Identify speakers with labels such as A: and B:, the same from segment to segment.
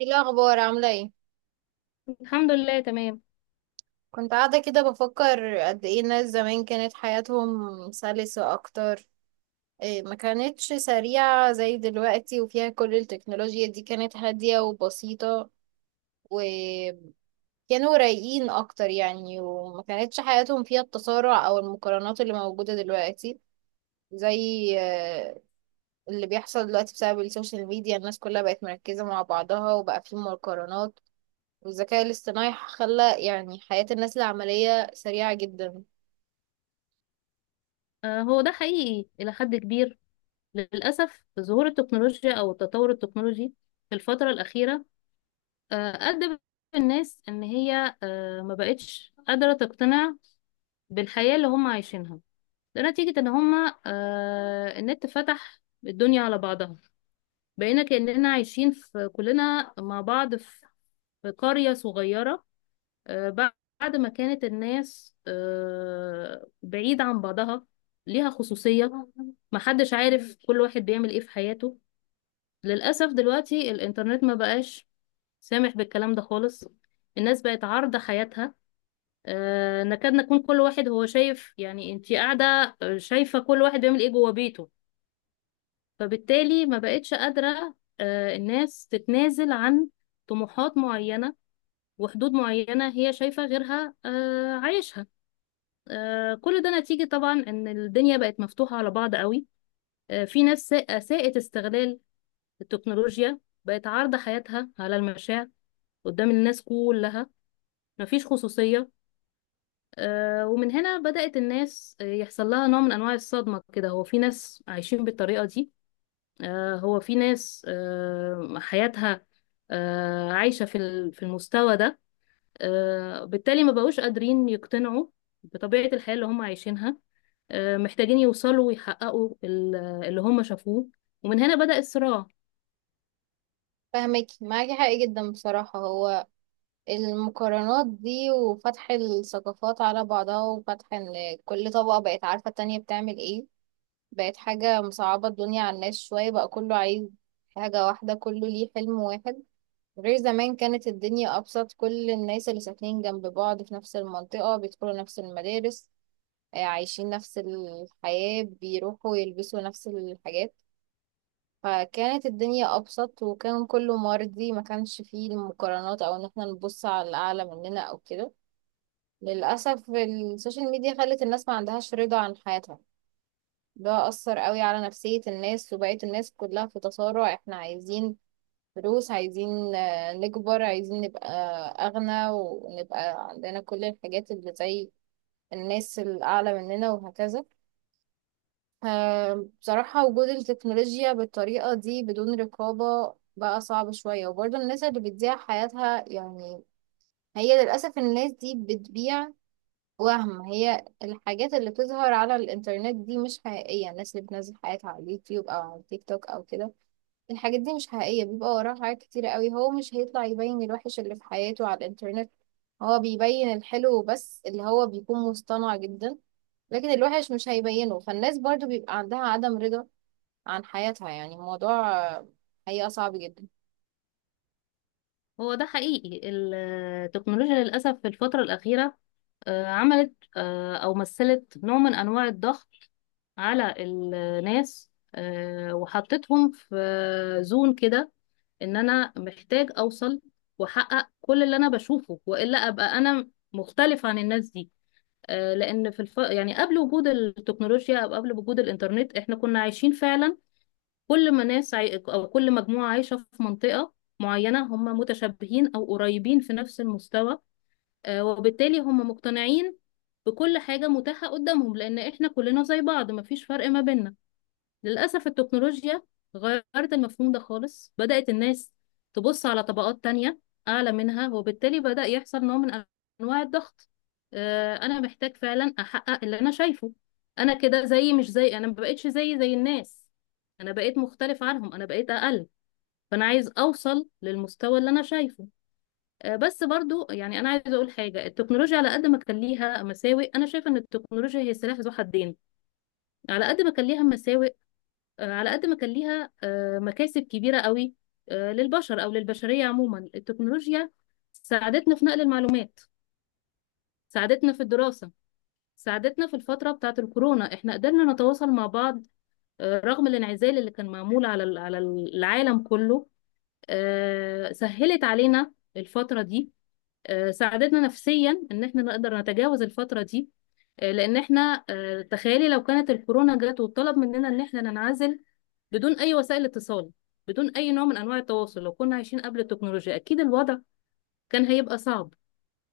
A: ايه الاخبار؟ عامله ايه؟
B: الحمد لله، تمام.
A: كنت قاعده كده بفكر قد ايه الناس زمان كانت حياتهم سلسه اكتر. إيه، ما كانتش سريعه زي دلوقتي وفيها كل التكنولوجيا دي، كانت هاديه وبسيطه وكانوا رايقين اكتر يعني، وما كانتش حياتهم فيها التسارع او المقارنات اللي موجوده دلوقتي. زي اللي بيحصل دلوقتي بسبب السوشيال ميديا، الناس كلها بقت مركزه مع بعضها وبقى في مقارنات، والذكاء الاصطناعي خلى يعني حياة الناس العملية سريعة جدا.
B: هو ده حقيقي إلى حد كبير. للأسف ظهور التكنولوجيا أو التطور التكنولوجي في الفترة الأخيرة آه، أدى الناس إن هي ما بقتش قادرة تقتنع بالحياة اللي هم عايشينها. ده نتيجة إن هم النت فتح الدنيا على بعضها. بقينا كأننا عايشين في كلنا مع بعض في قرية صغيرة. آه، بعد ما كانت الناس بعيدة عن بعضها، ليها خصوصية، محدش عارف كل واحد بيعمل ايه في حياته. للأسف دلوقتي الإنترنت ما بقاش سامح بالكلام ده خالص. الناس بقت عارضة حياتها، نكاد نكون كل واحد هو شايف، يعني انتي قاعدة شايفة كل واحد بيعمل ايه جوه بيته. فبالتالي ما بقتش قادرة الناس تتنازل عن طموحات معينة وحدود معينة هي شايفة غيرها عايشها. كل ده نتيجة طبعا إن الدنيا بقت مفتوحة على بعض قوي. في ناس أساءت استغلال التكنولوجيا، بقت عارضة حياتها على المشاع قدام الناس كلها، مفيش خصوصية. ومن هنا بدأت الناس يحصل لها نوع من أنواع الصدمة كده. هو في ناس عايشين بالطريقة دي، هو في ناس حياتها عايشة في المستوى ده. بالتالي ما بقوش قادرين يقتنعوا بطبيعة الحياة اللي هم عايشينها. محتاجين يوصلوا ويحققوا اللي هم شافوه. ومن هنا بدأ الصراع.
A: فاهمك، معاكي حق جدا بصراحة. هو المقارنات دي وفتح الثقافات على بعضها وفتح ان كل طبقة بقت عارفة التانية بتعمل ايه، بقت حاجة مصعبة الدنيا على الناس شوية. بقى كله عايز حاجة واحدة، كله ليه حلم واحد. غير زمان كانت الدنيا أبسط، كل الناس اللي ساكنين جنب بعض في نفس المنطقة بيدخلوا نفس المدارس، عايشين نفس الحياة، بيروحوا يلبسوا نفس الحاجات. فكانت الدنيا أبسط وكان كله مرضي، ما كانش فيه المقارنات أو إن احنا نبص على الأعلى مننا أو كده. للأسف السوشيال ميديا خلت الناس ما عندهاش رضا عن حياتها. ده أثر قوي على نفسية الناس وبقيت الناس كلها في تصارع. احنا عايزين فلوس، عايزين نكبر، عايزين نبقى أغنى ونبقى عندنا كل الحاجات اللي زي الناس الأعلى مننا وهكذا. بصراحة وجود التكنولوجيا بالطريقة دي بدون رقابة بقى صعب شوية. وبرضه الناس اللي بتضيع حياتها يعني، هي للأسف الناس دي بتبيع وهم. هي الحاجات اللي بتظهر على الإنترنت دي مش حقيقية، الناس اللي بتنزل حياتها على اليوتيوب أو على التيك توك أو كده، الحاجات دي مش حقيقية. بيبقى وراها حاجات كتيرة قوي، هو مش هيطلع يبين الوحش اللي في حياته على الإنترنت، هو بيبين الحلو بس اللي هو بيكون مصطنع جدا. لكن الوحش مش هيبينه، فالناس برضو بيبقى عندها عدم رضا عن حياتها. يعني الموضوع حقيقة صعب جدا.
B: هو ده حقيقي. التكنولوجيا للأسف في الفترة الأخيرة عملت أو مثلت نوع من أنواع الضغط على الناس، وحطتهم في زون كده، إن أنا محتاج أوصل وأحقق كل اللي أنا بشوفه، وإلا أبقى أنا مختلف عن الناس دي. لان يعني قبل وجود التكنولوجيا او قبل وجود الانترنت احنا كنا عايشين فعلا كل ما ناس عاي... او كل مجموعه عايشه في منطقه معينه، هم متشابهين او قريبين في نفس المستوى. وبالتالي هم مقتنعين بكل حاجه متاحه قدامهم، لان احنا كلنا زي بعض مفيش فرق ما بيننا. للأسف التكنولوجيا غيرت المفهوم ده خالص، بدأت الناس تبص على طبقات تانية أعلى منها، وبالتالي بدأ يحصل نوع من أنواع الضغط. أنا محتاج فعلا أحقق اللي أنا شايفه. أنا كده زي مش زي، أنا ما بقتش زي الناس، أنا بقيت مختلف عنهم، أنا بقيت أقل، فأنا عايز أوصل للمستوى اللي أنا شايفه. بس برضو يعني أنا عايزة أقول حاجة، التكنولوجيا على قد ما كان ليها مساوئ، أنا شايفة إن التكنولوجيا هي سلاح ذو حدين. على قد ما كان ليها مساوئ، على قد ما كان ليها مكاسب كبيرة قوي للبشر أو للبشرية عموما. التكنولوجيا ساعدتنا في نقل المعلومات، ساعدتنا في الدراسة، ساعدتنا في الفترة بتاعة الكورونا، احنا قدرنا نتواصل مع بعض رغم الانعزال اللي كان معمول على العالم كله. سهلت علينا الفترة دي، ساعدتنا نفسيا ان احنا نقدر نتجاوز الفترة دي. لان احنا تخيلي لو كانت الكورونا جت وطلب مننا ان احنا ننعزل بدون اي وسائل اتصال، بدون اي نوع من انواع التواصل، لو كنا عايشين قبل التكنولوجيا اكيد الوضع كان هيبقى صعب،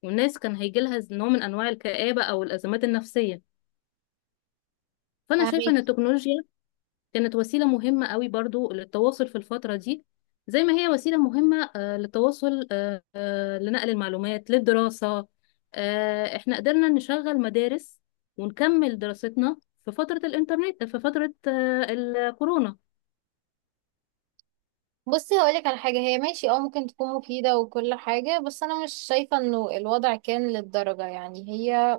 B: والناس كان هيجي لها نوع من انواع الكآبة او الازمات النفسية. فانا شايفة ان
A: فاهمين.
B: التكنولوجيا كانت وسيلة مهمة قوي برضو للتواصل في الفترة دي، زي ما هي وسيلة مهمة للتواصل لنقل المعلومات للدراسة. احنا قدرنا نشغل مدارس ونكمل دراستنا في فترة الإنترنت، في فترة الكورونا.
A: بصي هقولك على حاجة، هي ماشي اه ممكن تكون مفيدة وكل حاجة، بس أنا مش شايفة إنه الوضع كان للدرجة يعني. هي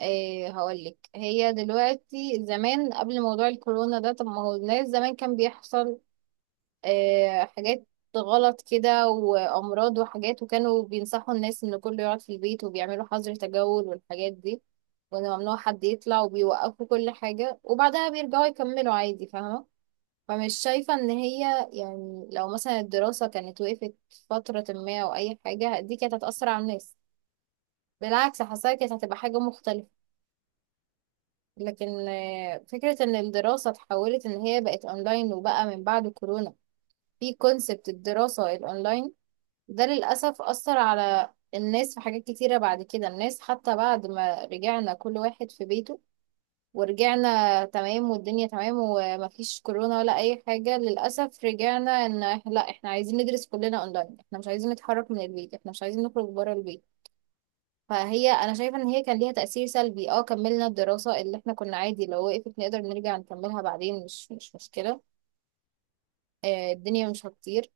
A: إيه هقولك، هي دلوقتي زمان قبل موضوع الكورونا ده، طب ما هو الناس زمان كان بيحصل إيه؟ حاجات غلط كده وأمراض وحاجات، وكانوا بينصحوا الناس إن كله يقعد في البيت وبيعملوا حظر تجول والحاجات دي، وإن ممنوع حد يطلع، وبيوقفوا كل حاجة وبعدها بيرجعوا يكملوا عادي. فاهمة؟ فمش شايفة ان هي يعني لو مثلا الدراسة كانت وقفت فترة ما او اي حاجة، دي كانت هتأثر على الناس. بالعكس حاساها كانت هتبقى حاجة مختلفة. لكن فكرة ان الدراسة اتحولت ان هي بقت اونلاين وبقى من بعد كورونا في كونسبت الدراسة الاونلاين، ده للأسف أثر على الناس في حاجات كتيرة. بعد كده الناس، حتى بعد ما رجعنا كل واحد في بيته ورجعنا تمام والدنيا تمام ومفيش كورونا ولا اي حاجة، للأسف رجعنا ان لا احنا عايزين ندرس كلنا اونلاين، احنا مش عايزين نتحرك من البيت، احنا مش عايزين نخرج بره البيت. فهي انا شايفة ان هي كان ليها تأثير سلبي. اه كملنا الدراسة، اللي احنا كنا عادي لو وقفت نقدر نرجع نكملها بعدين، مش مشكلة. آه الدنيا مش هتطير.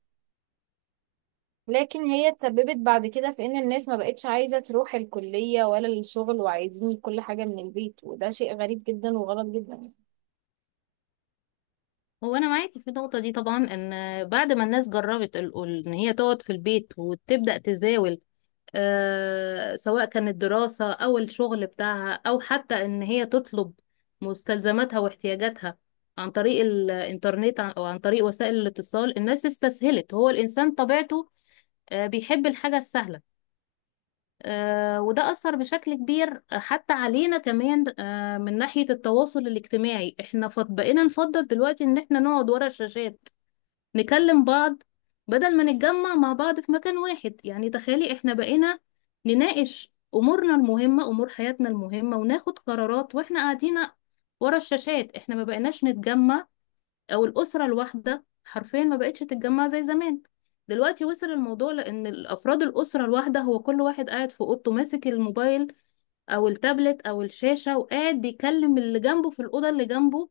A: لكن هي اتسببت بعد كده في ان الناس ما بقتش عايزة تروح الكلية ولا الشغل، وعايزين كل حاجة من البيت، وده شيء غريب جدا وغلط جدا يعني.
B: هو أنا معاك في النقطة دي طبعا، إن بعد ما الناس جربت إن هي تقعد في البيت وتبدأ تزاول، سواء كانت دراسة أو الشغل بتاعها، أو حتى إن هي تطلب مستلزماتها واحتياجاتها عن طريق الإنترنت، أو عن طريق وسائل الاتصال. الناس استسهلت. هو الإنسان طبيعته بيحب الحاجة السهلة. وده أثر بشكل كبير حتى علينا كمان من ناحية التواصل الاجتماعي. احنا بقينا نفضل دلوقتي إن احنا نقعد ورا الشاشات نكلم بعض بدل ما نتجمع مع بعض في مكان واحد. يعني تخيلي احنا بقينا نناقش امورنا المهمة، امور حياتنا المهمة، وناخد قرارات واحنا قاعدين ورا الشاشات. احنا ما بقيناش نتجمع، او الاسرة الواحدة حرفيا ما بقتش تتجمع زي زمان. دلوقتي وصل الموضوع لان الافراد الاسرة الواحدة هو كل واحد قاعد في اوضته ماسك الموبايل او التابلت او الشاشة، وقاعد بيكلم اللي جنبه في الاوضة اللي جنبه،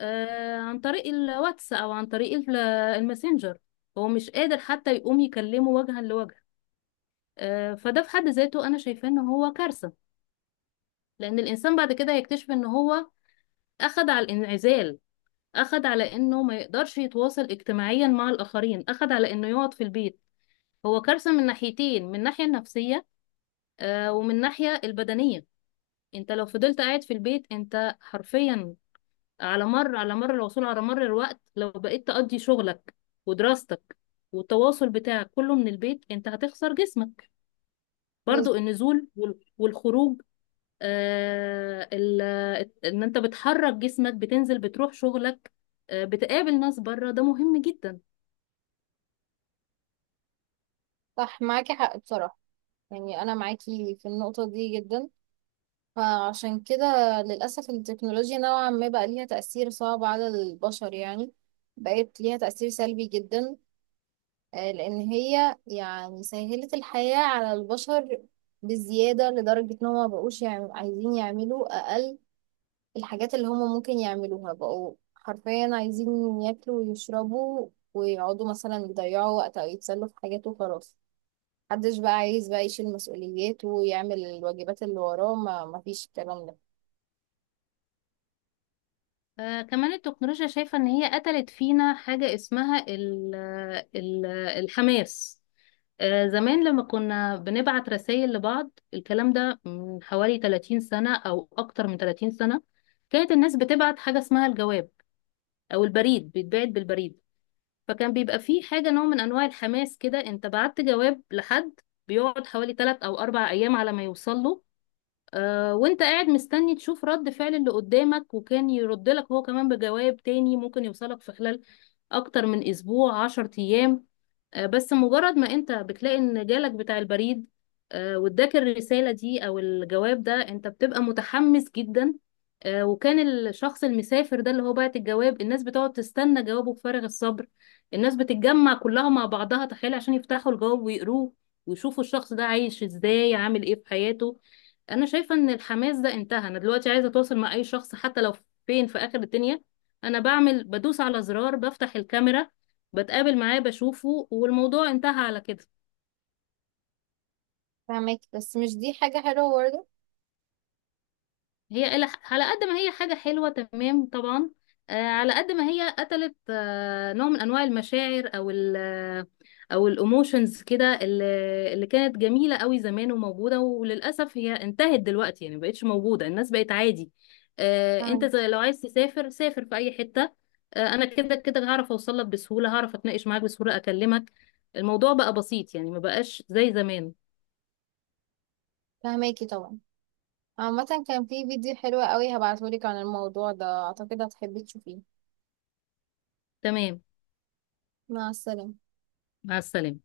B: عن طريق الواتس او عن طريق الماسنجر، هو مش قادر حتى يقوم يكلمه وجها لوجه. فده في حد ذاته انا شايفاه ان هو كارثة. لان الانسان بعد كده هيكتشف ان هو اخد على الانعزال، اخد على انه ما يقدرش يتواصل اجتماعيا مع الاخرين، اخد على انه يقعد في البيت. هو كارثة من ناحيتين، من الناحية النفسية ومن الناحية البدنية. انت لو فضلت قاعد في البيت، انت حرفيا على مر العصور، على مر الوقت، لو بقيت تقضي شغلك ودراستك والتواصل بتاعك كله من البيت، انت هتخسر جسمك.
A: بس
B: برضو النزول والخروج، آه ال- ان انت بتحرك جسمك، بتنزل بتروح شغلك، بتقابل ناس بره، ده مهم جدا.
A: صح، معاكي حق بصراحة. يعني انا معاكي في النقطة دي جدا. فعشان كده للأسف التكنولوجيا نوعا ما بقى ليها تأثير صعب على البشر يعني، بقت ليها تأثير سلبي جدا. لأن هي يعني سهلت الحياة على البشر بزيادة، لدرجة إن هما مبقوش عايزين يعملوا أقل الحاجات اللي هما ممكن يعملوها. بقوا حرفيا عايزين ياكلوا ويشربوا ويقعدوا مثلا يضيعوا وقت أو يتسلوا في حاجات وخلاص. محدش بقى عايز بقى يشيل مسؤوليات ويعمل الواجبات اللي وراه، ما مفيش الكلام ده.
B: كمان التكنولوجيا شايفة ان هي قتلت فينا حاجة اسمها ال الحماس. زمان لما كنا بنبعت رسائل لبعض، الكلام ده من حوالي 30 سنة أو أكتر من 30 سنة. كانت الناس بتبعت حاجة اسمها الجواب، أو البريد، بيتبعت بالبريد. فكان بيبقى فيه حاجة، نوع من أنواع الحماس كده. أنت بعت جواب لحد، بيقعد حوالي 3 أو 4 أيام على ما يوصل له، وانت قاعد مستني تشوف رد فعل اللي قدامك، وكان يرد لك هو كمان بجواب تاني، ممكن يوصلك في خلال أكتر من أسبوع، 10 أيام. بس مجرد ما انت بتلاقي ان جالك بتاع البريد واداك الرسالة دي او الجواب ده، انت بتبقى متحمس جدا. وكان الشخص المسافر ده اللي هو بعت الجواب، الناس بتقعد تستنى جوابه بفارغ الصبر. الناس بتتجمع كلها مع بعضها، تخيل، عشان يفتحوا الجواب ويقروه، ويشوفوا الشخص ده عايش ازاي، عامل ايه في حياته. انا شايفة ان الحماس ده انتهى. انا دلوقتي عايزة اتواصل مع اي شخص، حتى لو فين في اخر الدنيا، انا بعمل، بدوس على زرار، بفتح الكاميرا، بتقابل معاه، بشوفه، والموضوع انتهى على كده.
A: فهماكي، بس مش دي حاجة حلوة برضه.
B: هي على قد ما هي حاجة حلوة، تمام طبعا، على قد ما هي قتلت نوع من أنواع المشاعر أو ال أو الإيموشنز كده، اللي كانت جميلة قوي زمان وموجودة، وللأسف هي انتهت دلوقتي، يعني مبقتش موجودة، الناس بقت عادي. أنت
A: فاهمك.
B: زي لو عايز تسافر سافر في أي حتة. أنا كده كده هعرف أوصل لك بسهولة، هعرف أتناقش معاك بسهولة، أكلمك. الموضوع بقى بسيط يعني مبقاش زي زمان.
A: فهماكي طبعا. عامة كان في فيديو حلو قوي هبعتهولك عن الموضوع ده، اعتقد هتحبي تشوفيه.
B: تمام،
A: مع السلامة.
B: مع السلامة.